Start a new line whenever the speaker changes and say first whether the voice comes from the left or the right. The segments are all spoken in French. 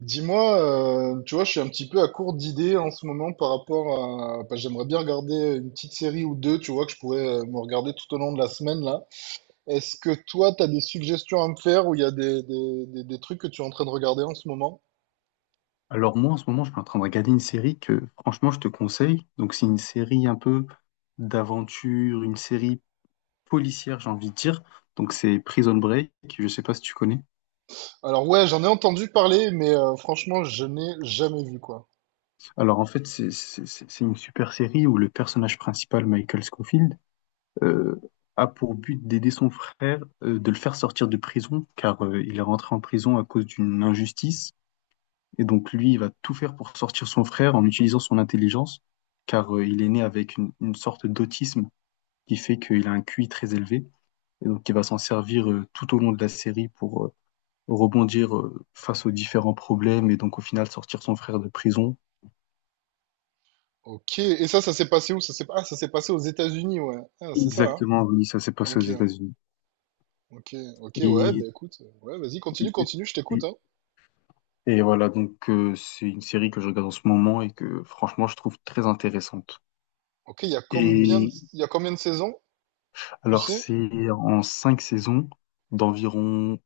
right: Dis-moi, tu vois, je suis un petit peu à court d'idées en ce moment. Parce que j'aimerais bien regarder une petite série ou deux, tu vois, que je pourrais me regarder tout au long de la semaine, là. Est-ce que toi, t'as des suggestions à me faire ou il y a des trucs que tu es en train de regarder en ce moment?
left: Alors moi, en ce moment, je suis en train de regarder une série que, franchement, je te conseille. Donc c'est une série un peu d'aventure, une série policière, j'ai envie de dire. Donc c'est Prison Break, je sais pas si tu connais.
right: Alors ouais, j'en ai entendu parler, mais franchement, je n'ai jamais vu, quoi.
left: Alors en fait, c'est une super série où le personnage principal, Michael Scofield, euh, a pour but d'aider son frère, de le faire sortir de prison, car il est rentré en prison à cause d'une injustice. Et donc lui, il va tout faire pour sortir son frère en utilisant son intelligence, car il est né avec une sorte d'autisme qui fait qu'il a un QI très élevé et donc il va s'en servir tout au long de la série pour rebondir face aux différents problèmes et donc au final sortir son frère de prison.
right: Ok, et ça s'est passé où? Ah, ça s'est passé aux États-Unis, ouais. Ah, c'est ça, hein?
left: Exactement, oui, ça s'est passé aux
right: Ok,
left: États-Unis.
right: ok, ok, ouais, bah
left: Et,
right: écoute, ouais, vas-y, continue, continue, je t'écoute,
left: et,
right: hein.
left: et voilà, donc c'est une série que je regarde en ce moment et que franchement je trouve très intéressante.
right: Ok,
left: Et
right: il y a combien de saisons? Tu
left: alors
right: sais?
left: c'est en cinq saisons d'environ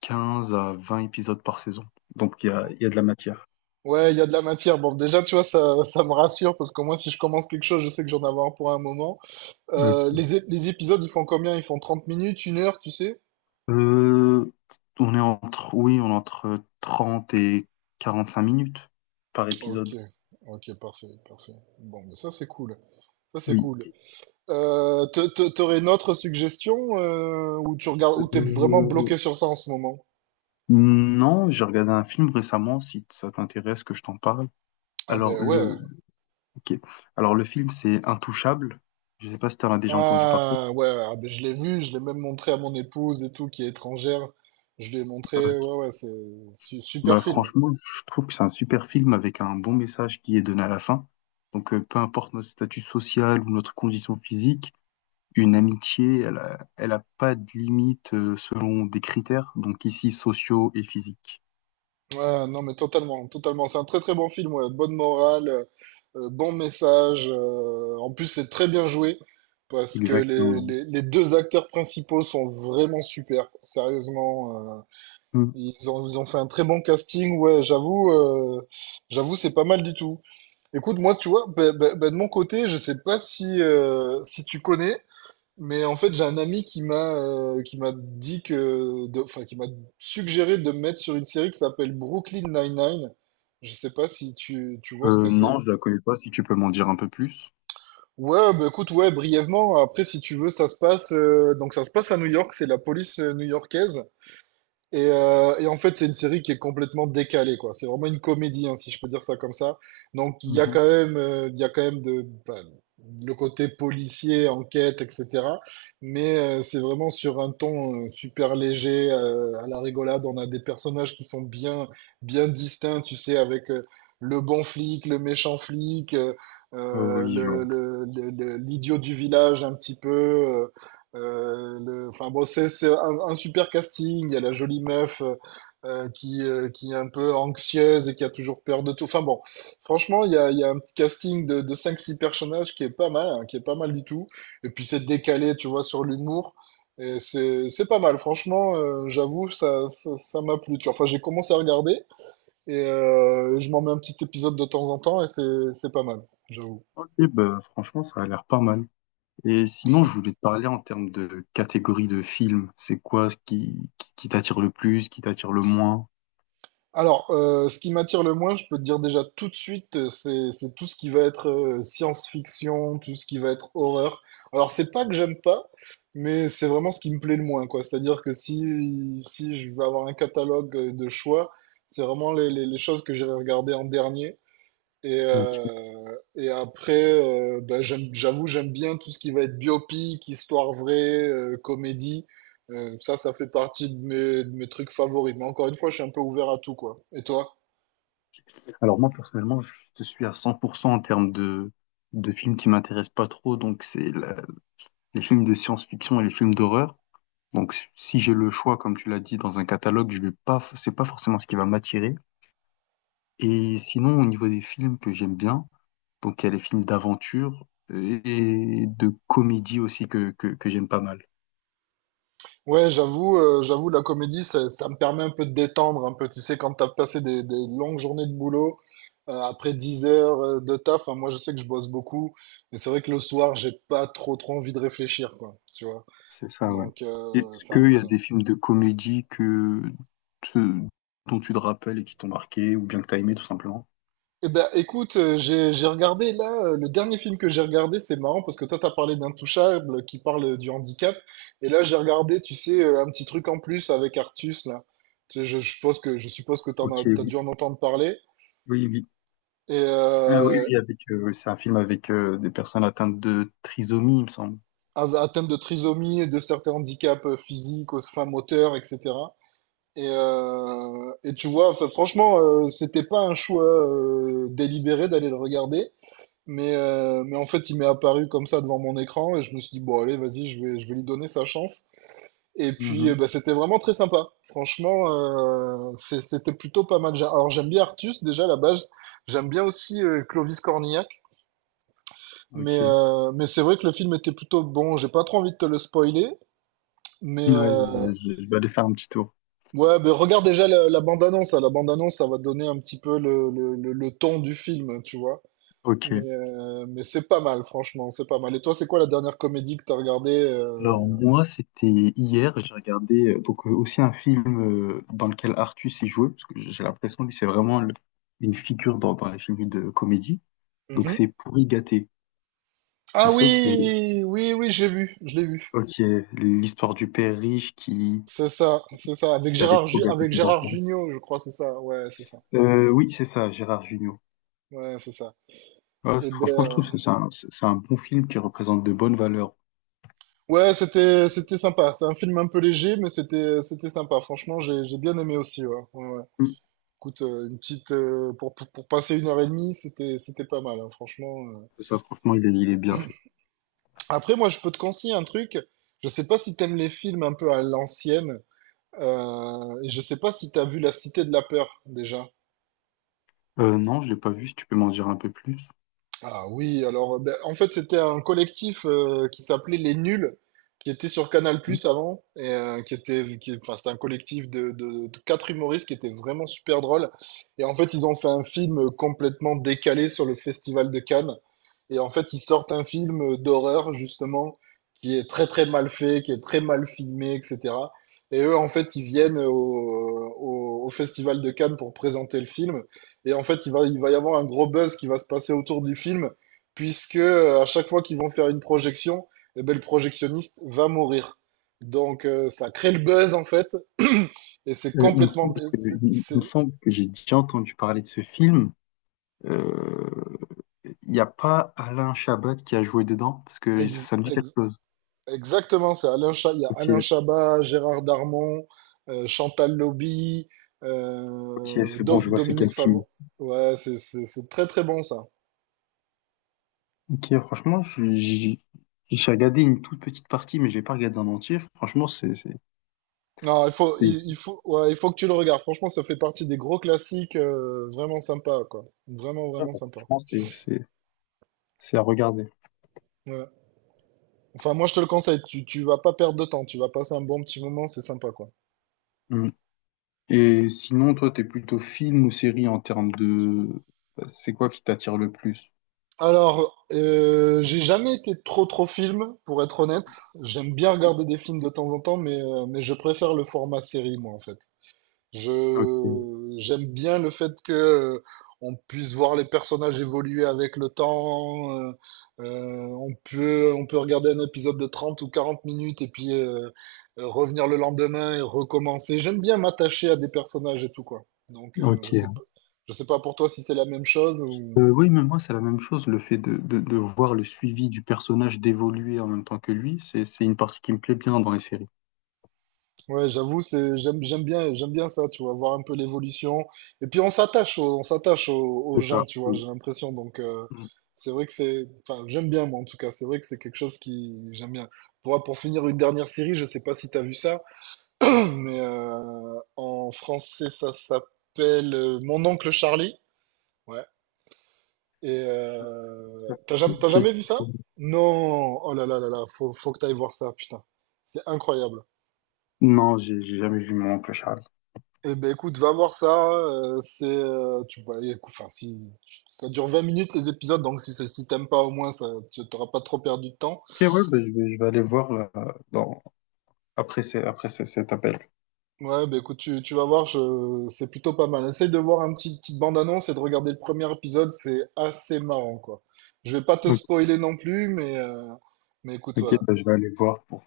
left: 15 à 20 épisodes par saison. Donc il y a de la matière.
right: Ouais, il y a de la matière. Bon, déjà, tu vois, ça me rassure parce qu'au moins, si je commence quelque chose, je sais que j'en avoir pour un moment. Euh,
left: Ok.
right: les, ép- les épisodes, ils font combien? Ils font 30 minutes, 1 heure, tu sais?
left: Euh, oui, on est entre 30 et 45 minutes par
right: Ok,
left: épisode.
right: ok, parfait, parfait. Bon, mais ça, c'est cool. Ça, c'est
left: Oui.
right: cool. T'aurais une autre suggestion ou tu regardes, ou t'es vraiment
left: Euh,
right: bloqué sur ça en ce moment?
left: non, j'ai regardé un film récemment, si ça t'intéresse que je t'en parle.
right: Ah ben
left: Alors le,
right: ouais.
left: ok. Alors le film, c'est Intouchable. Je sais pas si tu en as déjà entendu parler.
right: Ah ouais, ah ben, je l'ai vu, je l'ai même montré à mon épouse et tout, qui est étrangère. Je lui ai
left: Ok.
right: montré, ouais, ouais, c'est super
left: Bah
right: film.
left: franchement, je trouve que c'est un super film avec un bon message qui est donné à la fin. Donc peu importe notre statut social ou notre condition physique, une amitié, elle a pas de limite selon des critères, donc ici sociaux et physiques.
right: Ouais, non, mais totalement, totalement. C'est un très très bon film, ouais. Bonne morale, bon message. En plus, c'est très bien joué parce que les,
left: Exactement.
right: les, les deux acteurs principaux sont vraiment super. Sérieusement,
left: Mm.
right: ils ont fait un très bon casting. Ouais, j'avoue, c'est pas mal du tout. Écoute, moi, tu vois, ben, de mon côté, je sais pas si tu connais. Mais en fait, j'ai un ami qui m'a dit que, enfin, qui m'a suggéré de me mettre sur une série qui s'appelle Brooklyn Nine-Nine. Je sais pas si tu vois ce que c'est.
left: Non, je la connais pas, si tu peux m'en dire un peu plus.
right: Ouais, bah écoute, ouais, brièvement. Après, si tu veux, ça se passe, donc ça se passe à New York. C'est la police new-yorkaise. Et en fait, c'est une série qui est complètement décalée, quoi. C'est vraiment une comédie, hein, si je peux dire ça comme ça. Donc, il y a
left: Mhm.
right: quand même, il y a quand même le côté policier, enquête, etc. Mais c'est vraiment sur un ton super léger, à la rigolade. On a des personnages qui sont bien, bien distincts, tu sais, avec le bon flic, le méchant flic,
left: Oui, je vois.
right: l'idiot du village un petit peu. Enfin bon, c'est un super casting. Il y a la jolie meuf qui est un peu anxieuse et qui a toujours peur de tout. Enfin bon, franchement, il y a un petit casting de 5-6 personnages qui est pas mal, hein, qui est pas mal du tout. Et puis c'est décalé, tu vois, sur l'humour. Et c'est pas mal, franchement, j'avoue, ça m'a plu. Tu vois. Enfin, j'ai commencé à regarder et je m'en mets un petit épisode de temps en temps et c'est pas mal, j'avoue.
left: Ok, bah, franchement, ça a l'air pas mal. Et sinon, je voulais te parler en termes de catégorie de films. C'est quoi ce qui t'attire le plus, qui t'attire le moins?
right: Alors, ce qui m'attire le moins, je peux te dire déjà tout de suite, c'est tout ce qui va être science-fiction, tout ce qui va être horreur. Alors, c'est pas que j'aime pas, mais c'est vraiment ce qui me plaît le moins, quoi. C'est-à-dire que si je vais avoir un catalogue de choix, c'est vraiment les choses que j'irai regarder en dernier. Et,
left: Ok.
right: euh, et après, bah, j'avoue, j'aime bien tout ce qui va être biopic, histoire vraie, comédie. Ça, ça fait partie de mes trucs favoris. Mais encore une fois, je suis un peu ouvert à tout, quoi. Et toi?
left: Alors moi, personnellement, je te suis à 100% en termes de films qui m'intéressent pas trop, donc c'est les films de science-fiction et les films d'horreur. Donc, si j'ai le choix, comme tu l'as dit, dans un catalogue, je vais pas, c'est pas forcément ce qui va m'attirer. Et sinon, au niveau des films que j'aime bien, donc il y a les films d'aventure et de comédie aussi que j'aime pas mal.
right: Ouais, j'avoue, la comédie, ça me permet un peu de détendre, un peu. Tu sais, quand t'as passé des longues journées de boulot, après 10 heures de taf, hein, moi, je sais que je bosse beaucoup. Mais c'est vrai que le soir, j'ai pas trop, trop envie de réfléchir, quoi. Tu vois?
left: C'est ça, ouais.
right: Donc,
left: Est-ce
right: c'est un
left: qu'il y
right: peu
left: a
right: ça.
left: des films de comédie te- dont tu te rappelles et qui t'ont marqué ou bien que t'as aimé tout simplement?
right: Eh ben, écoute, j'ai regardé là, le dernier film que j'ai regardé, c'est marrant parce que toi, t'as parlé d'Intouchable qui parle du handicap. Et là, j'ai regardé, tu sais, un petit truc en plus avec Artus, là. Tu sais, je suppose que,
left: Ok,
right: t'as dû
left: oui,
right: en entendre parler.
left: oui, oui.
right: Et
left: Ah oui, oui, c'est un film avec des personnes atteintes de trisomie, il me semble.
right: atteinte de trisomie, et de certains handicaps physiques, enfin moteurs, etc. Et tu vois, enfin, franchement, c'était pas un choix délibéré d'aller le regarder. Mais en fait, il m'est apparu comme ça devant mon écran et je me suis dit, bon, allez, vas-y, je vais lui donner sa chance. Et puis,
left: Mhm,
right: bah, c'était vraiment très sympa. Franchement, c'était plutôt pas mal. Alors, j'aime bien Artus, déjà, à la base. J'aime bien aussi Clovis Cornillac. Mais,
left: ok.
right: euh, mais c'est vrai que le film était plutôt bon. J'ai pas trop envie de te le spoiler. Mais
left: Ouais,
right: euh,
left: je vais aller faire un petit tour.
right: ouais, bah, regarde déjà la bande-annonce, hein. La bande-annonce, ça va donner un petit peu le ton du film, tu vois.
left: Ok.
right: Mais c'est pas mal, franchement, c'est pas mal. Et toi, c'est quoi la dernière comédie que t'as regardée
left: Alors
right: euh,
left: moi, c'était hier, j'ai regardé donc aussi un film dans lequel Artus est joué, parce que j'ai l'impression lui c'est vraiment une figure dans les films de comédie. Donc
right: Mhm.
left: c'est Pourri gâté.
right: Ah
left: En fait, c'est,
right: oui, oui, oui, j'ai vu, je l'ai vu.
left: ok, l'histoire du père riche qui
right: C'est ça, c'est ça. Avec
left: avait trop gâté ses
right: Gérard
left: enfants.
right: Jugnot, je crois, c'est ça. Ouais, c'est ça.
left: Oui, c'est ça, Gérard Jugnot.
right: Ouais, c'est ça.
left: Ouais,
right: Et ben,
left: franchement, je trouve que c'est un bon film qui représente de bonnes valeurs.
right: ouais, c'était sympa. C'est un film un peu léger, mais c'était sympa. Franchement, j'ai bien aimé aussi. Ouais. Ouais, ouais.
left: Mm.
right: Écoute, une petite, pour passer une heure et demie, c'était pas mal, hein, franchement.
left: C'est ça, franchement, il est bien fait.
right: Après, moi, je peux te conseiller un truc. Je sais pas si t'aimes les films un peu à l'ancienne. Et je sais pas si tu as vu La Cité de la Peur déjà.
left: Non, je l'ai pas vu. Si tu peux m'en dire un peu plus.
right: Ah oui, alors ben, en fait c'était un collectif qui s'appelait Les Nuls, qui était sur Canal+ avant, et enfin c'était un collectif de quatre humoristes qui étaient vraiment super drôles. Et en fait ils ont fait un film complètement décalé sur le Festival de Cannes. Et en fait ils sortent un film d'horreur justement qui est très très mal fait, qui est très mal filmé, etc. Et eux en fait ils viennent au Festival de Cannes pour présenter le film. Et en fait, il va y avoir un gros buzz qui va se passer autour du film, puisque à chaque fois qu'ils vont faire une projection, eh ben, le projectionniste va mourir. Donc ça crée le buzz en fait, et c'est
left: Euh, il me
right: complètement...
left: semble que, il me semble que j'ai déjà entendu parler de ce film. Euh, Il n'y a pas Alain Chabat qui a joué dedans, parce que ça,
right: Ex-
left: ça me dit quelque
right: ex-
left: chose.
right: exactement, c'est il y a
left: Ok,
right: Alain Chabat, Gérard Darmon, Chantal Lobby,
left: ok, c'est bon, je vois c'est quel
right: Dominique
left: film.
right: Favreau. Ouais, c'est très très bon ça.
left: Ok, franchement, j'ai regardé une toute petite partie, mais je l'ai pas regardé en entier. Franchement,
right: Non, il faut,
left: c'est
right: il,
left: c'est-
right: il faut, ouais, il faut que tu le regardes. Franchement, ça fait partie des gros classiques vraiment sympa, quoi. Vraiment, vraiment sympa.
left: franchement, c'est- c'est- c'est à regarder.
right: Ouais. Enfin, moi, je te le conseille. Tu vas pas perdre de temps. Tu vas passer un bon petit moment. C'est sympa, quoi.
left: Mm. Et sinon, toi, t'es plutôt film ou série en termes de. C'est quoi qui t'attire le plus?
right: Alors, j'ai jamais été trop, trop film, pour être honnête. J'aime bien regarder des films de temps en temps, mais je préfère le format série, moi, en fait.
left: Ok,
right: Je j'aime bien le fait que on puisse voir les personnages évoluer avec le temps. On peut regarder un épisode de 30 ou 40 minutes et puis revenir le lendemain et recommencer. J'aime bien m'attacher à des personnages et tout quoi. Donc je sais
left: ok.
right: pas je sais pas pour toi si c'est la même chose ou
left: Oui, mais moi, c'est la même chose. Le fait de voir le suivi du personnage d'évoluer en même temps que lui, c'est une partie qui me plaît bien dans les séries.
right: Ouais, j'avoue, c'est j'aime j'aime bien ça, tu vois, voir un peu l'évolution. Et puis on s'attache aux
left: C'est ça,
right: gens, tu vois, j'ai
left: oui.
right: l'impression. Donc
left: Mm.
right: c'est vrai que enfin j'aime bien moi en tout cas. C'est vrai que c'est quelque chose qui j'aime bien. Pour finir une dernière série, je sais pas si t'as vu ça, mais en français ça s'appelle Mon oncle Charlie. Ouais. Et
left: Ça
right: t'as jamais
left: dit
right: t'as
left: quelque
right: jamais vu ça?
left: chose.
right: Non. Oh là là là là, faut que t'ailles voir ça, putain. C'est incroyable.
left: Non, j'ai jamais vu Mon oncle Charlie.
right: Eh ben écoute, va voir ça. Tu vois, enfin si ça dure 20 minutes les épisodes, donc si t'aimes pas au moins, ça, tu t'auras pas trop perdu de temps.
left: Ok, ouais, bah, je vais aller voir là, dans, après ces- cet appel.
right: Ouais, ben écoute, tu vas voir, c'est plutôt pas mal. Essaye de voir un petite bande-annonce et de regarder le premier épisode, c'est assez marrant quoi. Je vais pas te
left: Ok,
right: spoiler non plus, mais écoute
left: ok,
right: voilà.
left: bah, je vais aller voir pour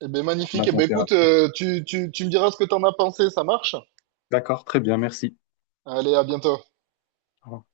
right: Eh ben
left: prendre
right: magnifique.
left: la
right: Eh ben écoute,
left: température.
right: tu me diras ce que t'en as pensé, ça marche?
left: D'accord, très bien, merci.
right: Allez, à bientôt.
left: Au revoir.